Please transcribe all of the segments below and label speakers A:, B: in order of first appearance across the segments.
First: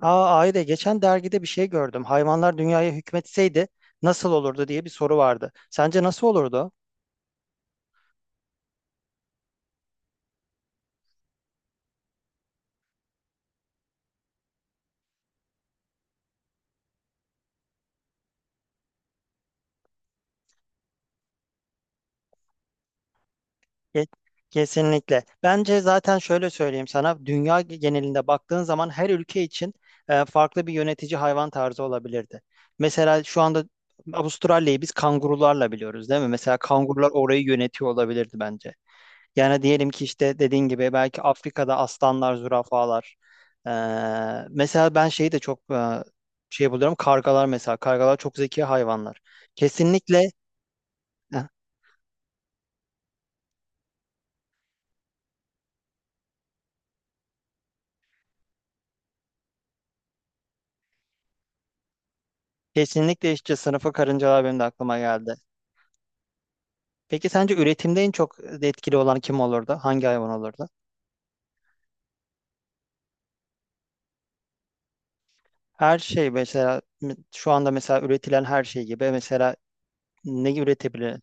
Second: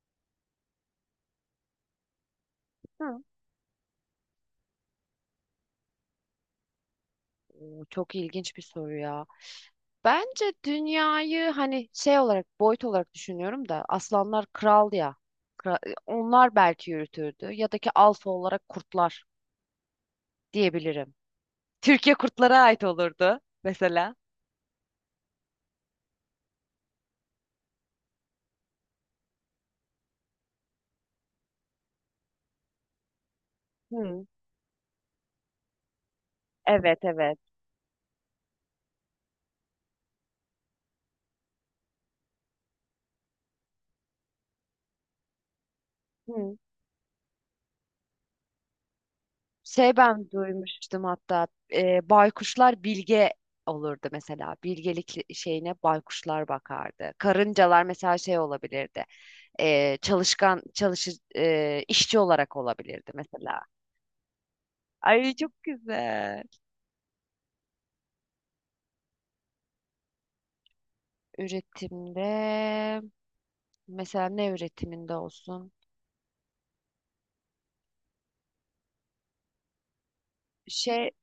A: Ayda geçen dergide bir şey gördüm. Hayvanlar dünyaya
B: Hı.
A: hükmetseydi nasıl olurdu diye bir soru vardı. Sence nasıl olurdu?
B: Çok ilginç bir soru ya. Bence dünyayı hani şey olarak boyut olarak düşünüyorum da aslanlar kral ya. Onlar belki yürütürdü ya da ki alfa olarak kurtlar diyebilirim. Türkiye kurtlara ait olurdu
A: Ke-
B: mesela.
A: Kesinlikle. Bence zaten şöyle söyleyeyim sana. Dünya genelinde baktığın zaman her ülke için farklı bir yönetici hayvan tarzı olabilirdi. Mesela şu anda
B: Hı.
A: Avustralya'yı biz kangurularla biliyoruz, değil mi? Mesela
B: Evet,
A: kangurular
B: evet.
A: orayı yönetiyor olabilirdi bence. Yani diyelim ki işte dediğin gibi belki Afrika'da aslanlar, zürafalar. Ee, mesela ben şeyi de çok
B: Hı.
A: şey buluyorum. Kargalar mesela. Kargalar çok zeki hayvanlar.
B: Şey,
A: Kesinlikle.
B: ben duymuştum
A: Heh,
B: hatta baykuşlar bilge olurdu mesela. Bilgelik şeyine baykuşlar bakardı. Karıncalar mesela şey olabilirdi. e, çalışkan çalışı işçi olarak olabilirdi
A: kesinlikle işte
B: mesela.
A: sınıfı karıncalar benim de aklıma geldi.
B: Ay, çok güzel.
A: Peki sence üretimde en çok etkili olan kim olurdu? Hangi hayvan olurdu?
B: Üretimde mesela ne üretiminde olsun?
A: Her şey mesela şu anda mesela üretilen her şey gibi mesela ne
B: Şey,
A: üretebilir?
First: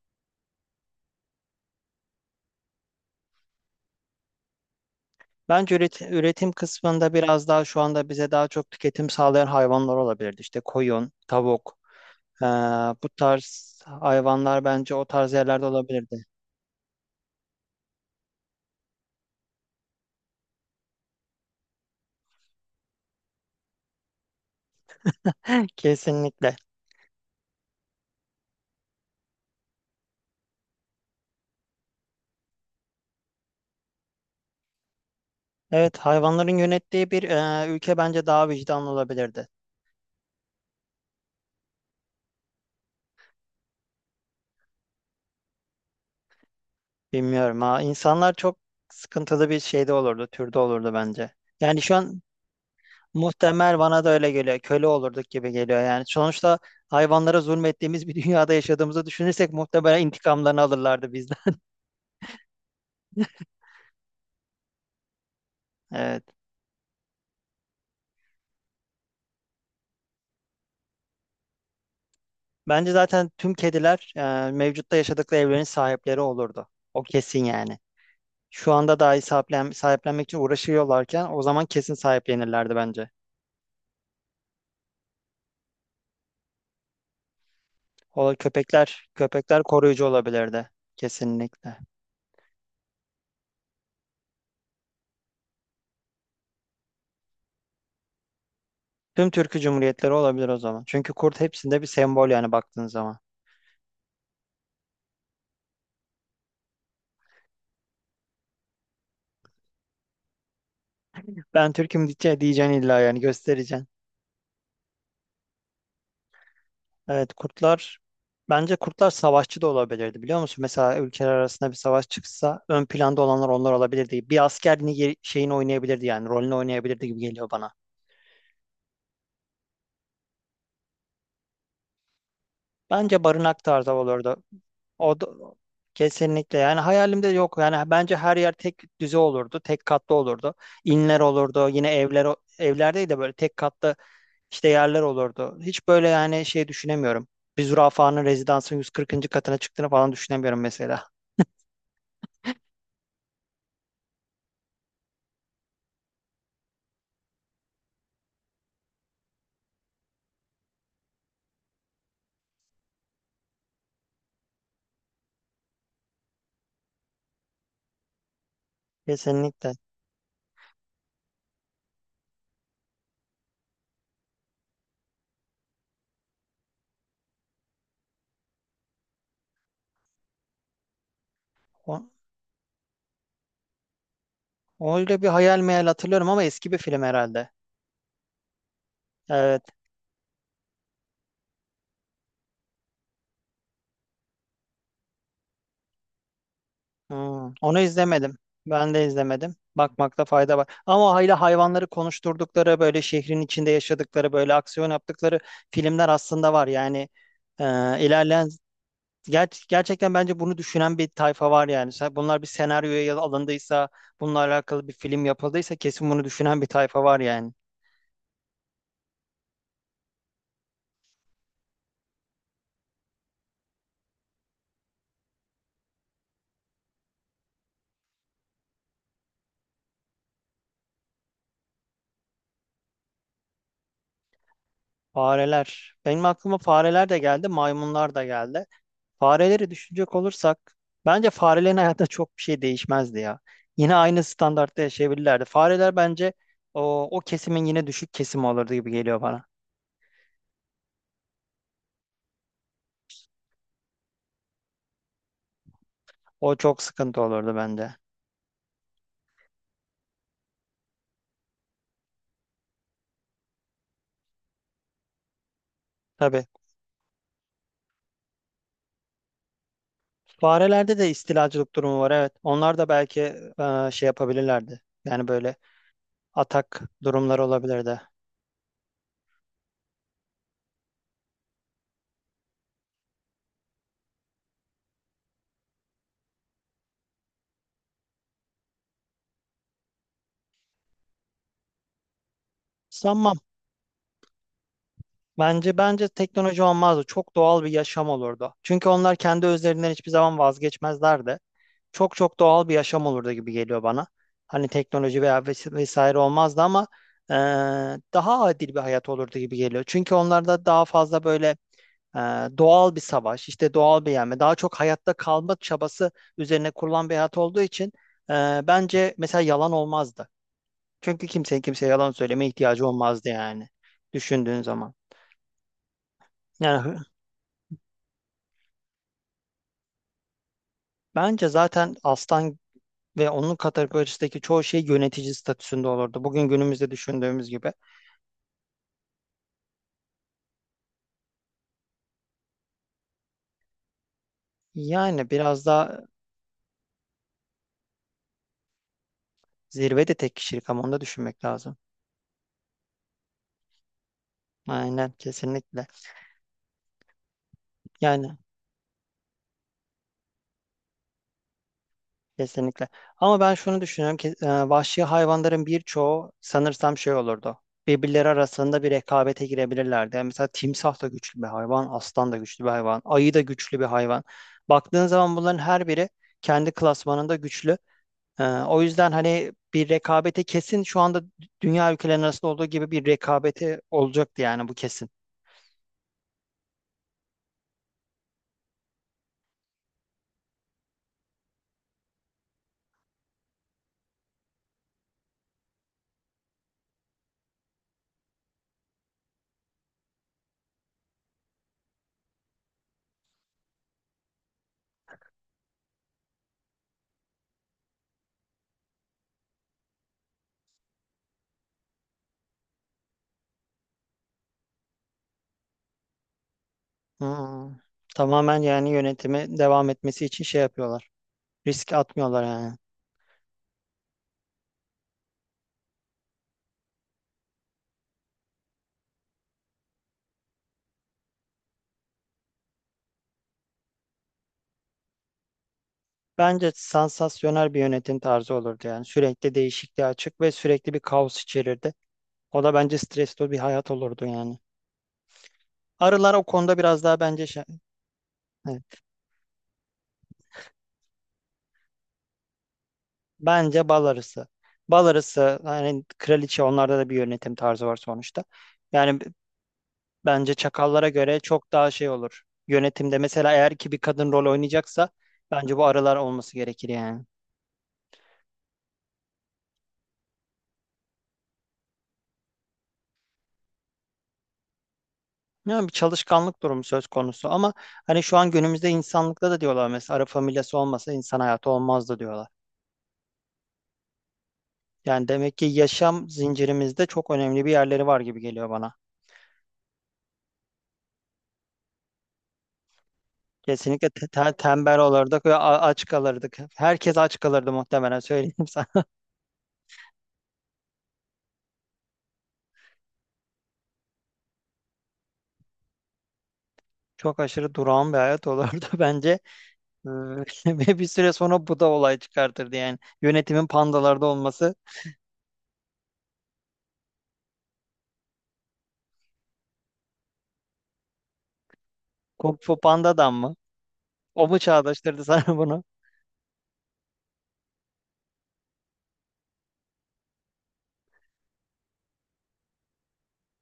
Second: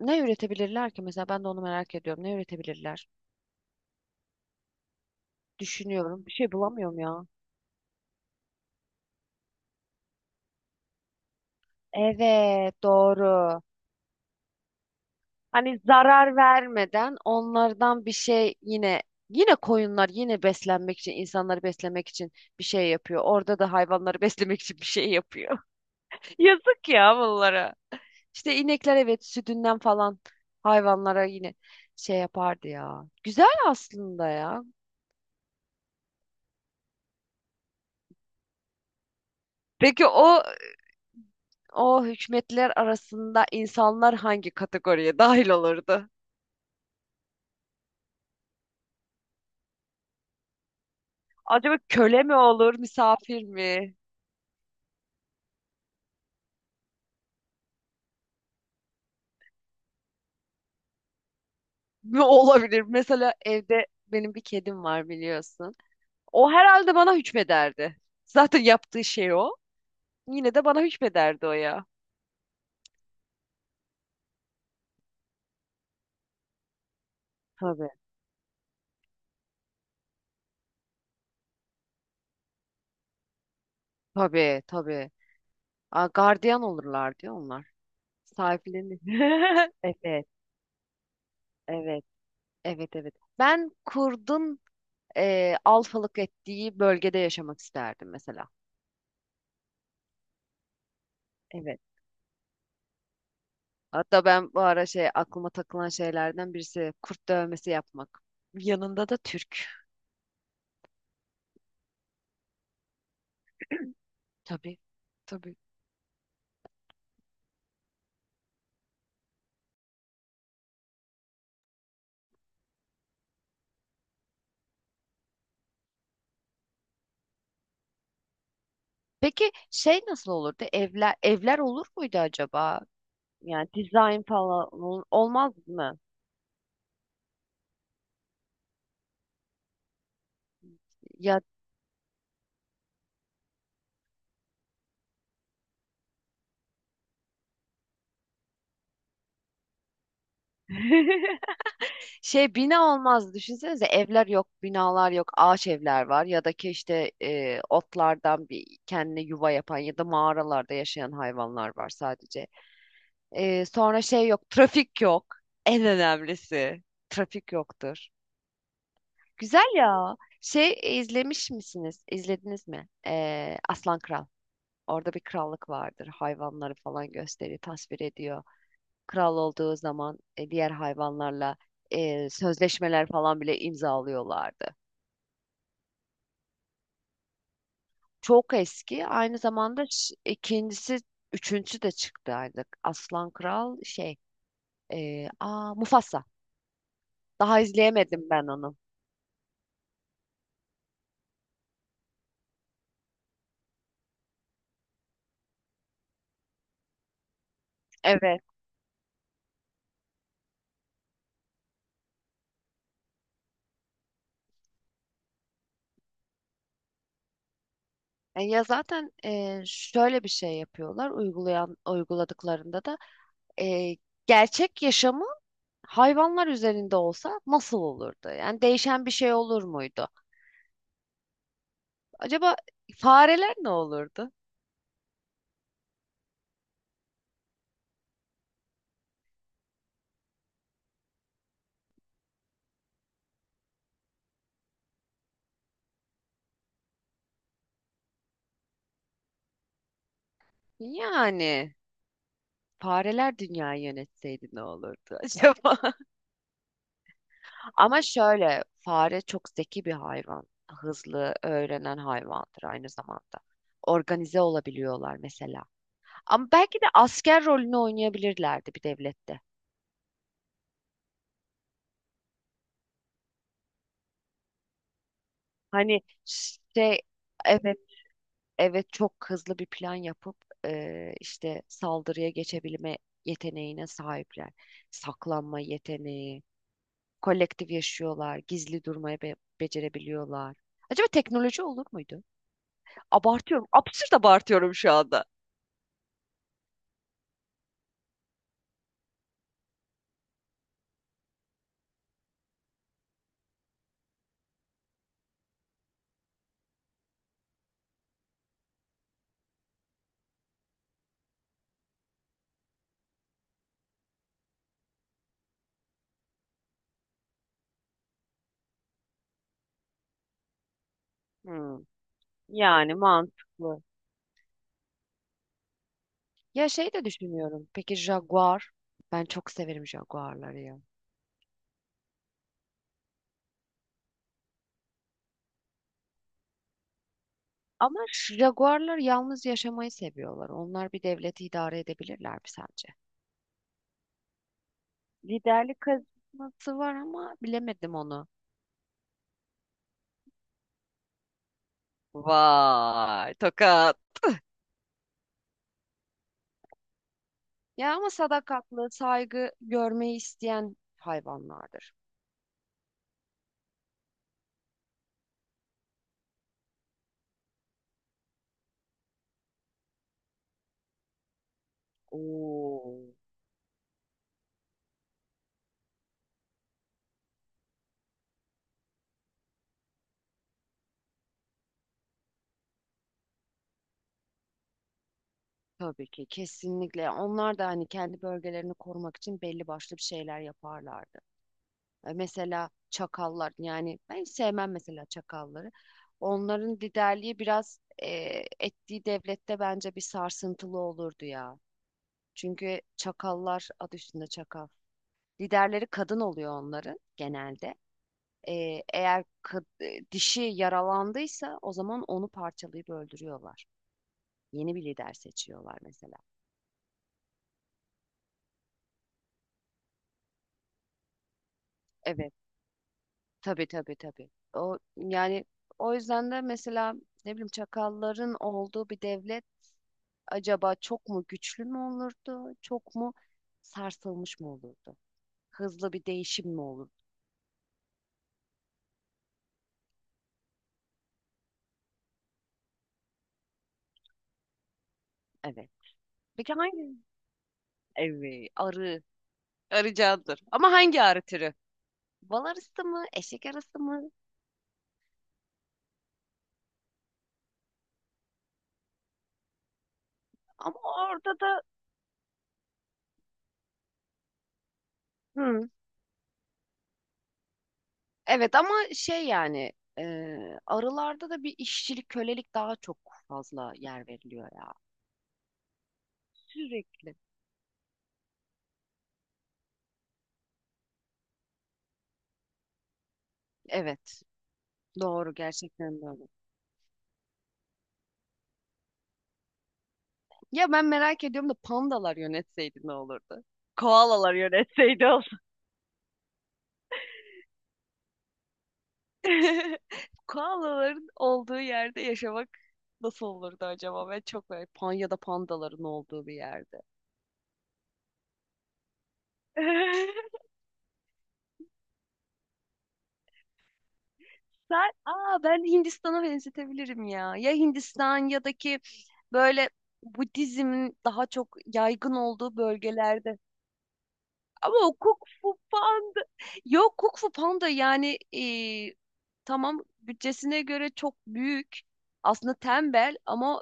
B: ne üretebilirler ki mesela, ben de onu merak ediyorum. Ne üretebilirler?
A: Bence üretim,
B: Düşünüyorum. Bir
A: üretim
B: şey bulamıyorum
A: kısmında
B: ya.
A: biraz daha şu anda bize daha çok tüketim sağlayan hayvanlar olabilirdi. İşte koyun, tavuk, eee,
B: Evet,
A: bu
B: doğru.
A: tarz hayvanlar bence o tarz yerlerde
B: Hani
A: olabilirdi.
B: zarar vermeden onlardan bir şey yine, yine koyunlar yine beslenmek için, insanları beslemek için bir şey yapıyor. Orada da hayvanları beslemek için bir şey yapıyor.
A: Kesinlikle.
B: Yazık ya bunlara. İşte inekler, evet, sütünden falan hayvanlara yine şey yapardı ya. Güzel aslında ya.
A: Evet, hayvanların yönettiği bir ülke bence daha vicdanlı olabilirdi.
B: Peki o, o hükümetler arasında insanlar hangi kategoriye dahil olurdu?
A: Bilmiyorum ha. İnsanlar çok sıkıntılı bir şeyde olurdu, türde olurdu bence.
B: Acaba
A: Yani şu an
B: köle mi olur, misafir
A: muhtemel
B: mi?
A: bana da öyle geliyor. Köle olurduk gibi geliyor yani. Sonuçta hayvanlara zulmettiğimiz bir dünyada yaşadığımızı düşünürsek muhtemelen intikamlarını alırlardı.
B: Ne olabilir? Mesela evde benim bir kedim var biliyorsun.
A: Evet.
B: O herhalde bana hükmederdi. Zaten yaptığı şey o. Yine de bana hükmederdi o ya.
A: Bence zaten tüm kediler mevcutta yaşadıkları evlerin sahipleri olurdu. O kesin yani.
B: Tabii.
A: Şu anda dahi sahiplenmek için uğraşıyorlarken o zaman kesin sahiplenirlerdi bence.
B: Tabii, tabii. Aa, gardiyan olurlar diyor onlar.
A: O
B: Sahiplenir.
A: köpekler koruyucu
B: Evet.
A: olabilirdi. Kesinlikle.
B: Evet, evet, evet. Ben kurdun alfalık ettiği bölgede yaşamak isterdim mesela.
A: Tüm Türkü Cumhuriyetleri olabilir o zaman. Çünkü kurt
B: Evet.
A: hepsinde bir sembol yani baktığın zaman.
B: Hatta ben bu ara şey, aklıma takılan şeylerden birisi kurt dövmesi yapmak. Yanında da Türk.
A: Ben Türk'üm diye diyeceksin illa yani göstereceksin.
B: Tabii. Tabii.
A: Evet kurtlar bence kurtlar savaşçı da olabilirdi biliyor musun? Mesela ülkeler arasında bir savaş çıksa ön planda olanlar onlar olabilirdi. Bir asker şeyini oynayabilirdi yani rolünü oynayabilirdi gibi geliyor bana.
B: Peki şey nasıl olurdu? Evler, evler olur muydu acaba?
A: Bence barınak
B: Yani
A: tarzı
B: dizayn
A: olurdu.
B: falan
A: O da-
B: olmaz mı?
A: kesinlikle yani hayalimde yok. Yani bence her yer tek düze olurdu. Tek katlı olurdu. İnler
B: Ya
A: olurdu. Yine evler evler de böyle tek katlı işte yerler olurdu. Hiç böyle yani şey düşünemiyorum. Bir zürafanın rezidansın 140. katına çıktığını falan düşünemiyorum mesela.
B: şey, bina olmaz, düşünsenize, evler yok, binalar yok, ağaç evler var ya da ki işte otlardan bir kendine yuva yapan ya da mağaralarda yaşayan hayvanlar var sadece. Sonra şey yok, trafik yok. En önemlisi trafik yoktur.
A: Kesinlikle.
B: Güzel ya. Şey, izlemiş misiniz? İzlediniz mi? E, Aslan Kral. Orada bir krallık vardır. Hayvanları falan gösteriyor, tasvir ediyor, kral olduğu zaman diğer hayvanlarla
A: O-
B: sözleşmeler falan bile imzalıyorlardı.
A: Öyle bir hayal meyal hatırlıyorum ama eski bir film herhalde.
B: Çok eski. Aynı
A: Evet.
B: zamanda ikincisi, üçüncüsü de çıktı artık. Aslan Kral şey, aa, Mufasa.
A: Hmm,
B: Daha
A: onu
B: izleyemedim
A: izlemedim.
B: ben onu.
A: Ben de izlemedim. Bakmakta fayda var. Ama o hala hayvanları konuşturdukları, böyle şehrin içinde yaşadıkları, böyle aksiyon yaptıkları filmler aslında var. Yani e,
B: Evet.
A: ilerleyen gerçekten bence bunu düşünen bir tayfa var yani. Bunlar bir senaryoya alındıysa, bununla alakalı bir film yapıldıysa kesin bunu düşünen bir tayfa var yani.
B: Ya zaten şöyle bir şey yapıyorlar, uygulayan uyguladıklarında da e, gerçek yaşamı hayvanlar üzerinde olsa nasıl olurdu? Yani değişen bir şey olur muydu? Acaba fareler ne olurdu?
A: Fareler. Benim aklıma fareler de geldi, maymunlar da geldi. Fareleri düşünecek olursak bence farelerin hayatında çok bir şey değişmezdi ya. Yine aynı standartta yaşayabilirlerdi. Fareler bence o kesimin yine düşük kesimi olurdu gibi geliyor bana.
B: Yani fareler dünyayı yönetseydi ne olurdu acaba?
A: O çok sıkıntı olurdu bence.
B: Ama şöyle, fare çok zeki bir hayvan. Hızlı öğrenen hayvandır aynı zamanda. Organize olabiliyorlar mesela.
A: Tabii.
B: Ama belki de asker rolünü oynayabilirlerdi bir devlette.
A: Farelerde de istilacılık durumu var evet. Onlar da belki şey yapabilirlerdi. Yani böyle
B: Hani
A: atak
B: şey,
A: durumları
B: evet,
A: olabilirdi.
B: evet, çok hızlı bir plan yapıp işte saldırıya geçebilme yeteneğine sahipler. Saklanma yeteneği, kolektif yaşıyorlar, gizli durmayı becerebiliyorlar. Acaba teknoloji olur muydu?
A: Sanmam.
B: Abartıyorum, absürt abartıyorum şu anda.
A: Bence teknoloji olmazdı. Çok doğal bir yaşam olurdu. Çünkü onlar kendi özlerinden hiçbir zaman vazgeçmezlerdi. Çok çok doğal bir yaşam olurdu gibi geliyor bana. Hani teknoloji veya vesaire olmazdı ama e, daha adil bir hayat olurdu gibi geliyor. Çünkü onlarda daha fazla böyle e, doğal bir savaş, işte doğal bir yenme, daha çok hayatta kalma çabası üzerine kurulan bir hayat olduğu için bence mesela yalan olmazdı. Çünkü kimsenin
B: Hmm,
A: kimseye yalan söylemeye ihtiyacı
B: yani
A: olmazdı yani
B: mantıklı.
A: düşündüğün zaman.
B: Ya
A: Yani
B: şey de düşünüyorum. Peki Jaguar? Ben çok severim Jaguar'ları ya.
A: bence zaten aslan ve onun kategorisindeki çoğu şey yönetici statüsünde olurdu. Bugün günümüzde düşündüğümüz gibi.
B: Ama Jaguar'lar yalnız yaşamayı seviyorlar. Onlar bir devleti idare edebilirler mi sence?
A: Yani biraz
B: Liderlik
A: daha
B: karizması var ama bilemedim onu.
A: zirve de tek kişilik ama onu da düşünmek lazım.
B: Vay, tokat.
A: Aynen kesinlikle.
B: Ya ama
A: Yani
B: sadakatli, saygı görmeyi isteyen hayvanlardır.
A: kesinlikle. Ama ben şunu düşünüyorum ki vahşi hayvanların birçoğu sanırsam şey olurdu. Birbirleri arasında bir rekabete girebilirlerdi. Yani mesela timsah da güçlü bir hayvan, aslan da güçlü bir hayvan,
B: Oo,
A: ayı da güçlü bir hayvan. Baktığın zaman bunların her biri kendi klasmanında güçlü. O yüzden hani bir rekabete kesin şu anda dünya ülkelerinin arasında olduğu gibi bir rekabete olacaktı yani bu kesin.
B: tabii ki, kesinlikle. Onlar da hani kendi bölgelerini korumak için belli başlı bir şeyler yaparlardı. E, mesela çakallar, yani ben hiç sevmem mesela çakalları. Onların liderliği biraz ettiği devlette bence bir sarsıntılı olurdu ya. Çünkü çakallar adı üstünde çakal. Liderleri kadın oluyor onların genelde. Eğer dişi yaralandıysa o zaman onu parçalayıp öldürüyorlar. Yeni bir lider seçiyorlar mesela.
A: Hmm. Tamamen yani yönetimi devam etmesi için şey yapıyorlar. Risk
B: Evet.
A: atmıyorlar yani.
B: Tabii, tabii, tabii. O yani, o yüzden de mesela ne bileyim çakalların olduğu bir devlet acaba çok mu güçlü mü olurdu? Çok mu sarsılmış mı olurdu? Hızlı bir değişim mi
A: Bence
B: olurdu?
A: sansasyonel bir yönetim tarzı olurdu yani. Sürekli değişikliğe açık ve sürekli bir kaos içerirdi. O da bence stresli bir hayat olurdu yani.
B: Evet.
A: Arılar o
B: Peki
A: konuda
B: hangi?
A: biraz daha bence
B: Evet,
A: evet.
B: arı. Arı candır. Ama hangi arı türü? Bal arısı mı? Eşek arısı
A: Bence bal
B: mı?
A: arısı. Bal arısı yani kraliçe onlarda da bir yönetim tarzı var sonuçta. Yani bence
B: Ama
A: çakallara
B: orada
A: göre
B: da
A: çok daha şey olur. Yönetimde mesela eğer ki bir kadın rol oynayacaksa
B: Hı.
A: bence bu arılar olması gerekir yani.
B: Evet, ama şey, yani e, arılarda da bir işçilik, kölelik daha çok fazla yer veriliyor ya.
A: Ya bir çalışkanlık durumu söz
B: Sürekli.
A: konusu ama hani şu an günümüzde insanlıkta da diyorlar mesela Arap familyası olmasa insan hayatı olmazdı diyorlar.
B: Evet.
A: Yani
B: Doğru,
A: demek ki
B: gerçekten doğru.
A: yaşam zincirimizde çok önemli bir yerleri var gibi geliyor bana.
B: Ya ben merak ediyorum da pandalar yönetseydi ne olurdu?
A: Kesinlikle
B: Koalalar
A: tembel
B: yönetseydi olsun.
A: olurduk ve aç kalırdık. Herkes aç kalırdı muhtemelen söyleyeyim sana.
B: Koalaların olduğu yerde yaşamak nasıl olurdu acaba? Ben çok böyle pan ya da pandaların olduğu bir yerde.
A: Çok aşırı durağan bir hayat olurdu bence. Ee, ve bir süre sonra bu da olay çıkartırdı yani. Yönetimin pandalarda olması.
B: Sen, aa, ben Hindistan'a benzetebilirim ya. Ya Hindistan ya da ki böyle Budizmin daha çok yaygın
A: Kung
B: olduğu
A: Fu Panda'dan
B: bölgelerde.
A: mı? O mu
B: Ama o Kung
A: çağrıştırdı sana
B: Fu
A: bunu?
B: Panda. Yok Kung Fu Panda, yani tamam, bütçesine göre çok büyük aslında, tembel ama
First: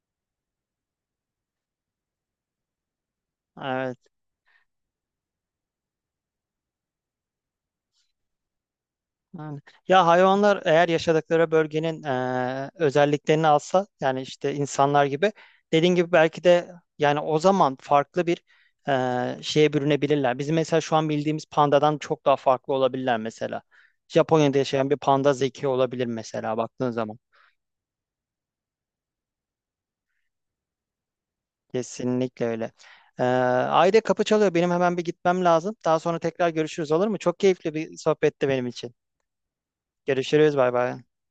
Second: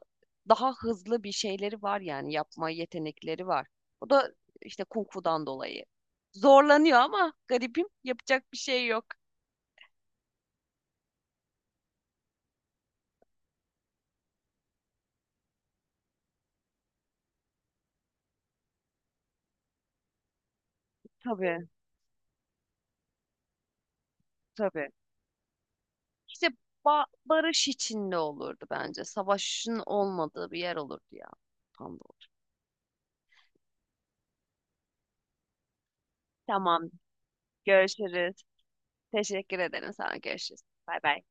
B: daha hızlı bir şeyleri var, yani yapma yetenekleri var.
A: Evet.
B: O da işte kung fu'dan dolayı. Zorlanıyor ama garibim yapacak bir şey yok.
A: Yani, ya hayvanlar eğer yaşadıkları bölgenin özelliklerini alsa yani işte insanlar gibi dediğin gibi belki de yani o zaman farklı bir şeye bürünebilirler. Bizim mesela şu an bildiğimiz
B: Tabii,
A: pandadan çok daha farklı olabilirler mesela. Japonya'da yaşayan
B: tabii.
A: bir panda zeki olabilir
B: İşte
A: mesela baktığın zaman.
B: barış içinde olurdu bence. Savaşın olmadığı bir yer olurdu ya. Tam da olur.
A: Kesinlikle öyle. Ayda kapı çalıyor. Benim hemen bir gitmem lazım. Daha sonra tekrar
B: Tamam,
A: görüşürüz olur mu? Çok keyifli bir
B: görüşürüz.
A: sohbetti benim için.
B: Teşekkür ederim sana.
A: Görüşürüz.
B: Görüşürüz.
A: Bay
B: Bay
A: bay.
B: bay.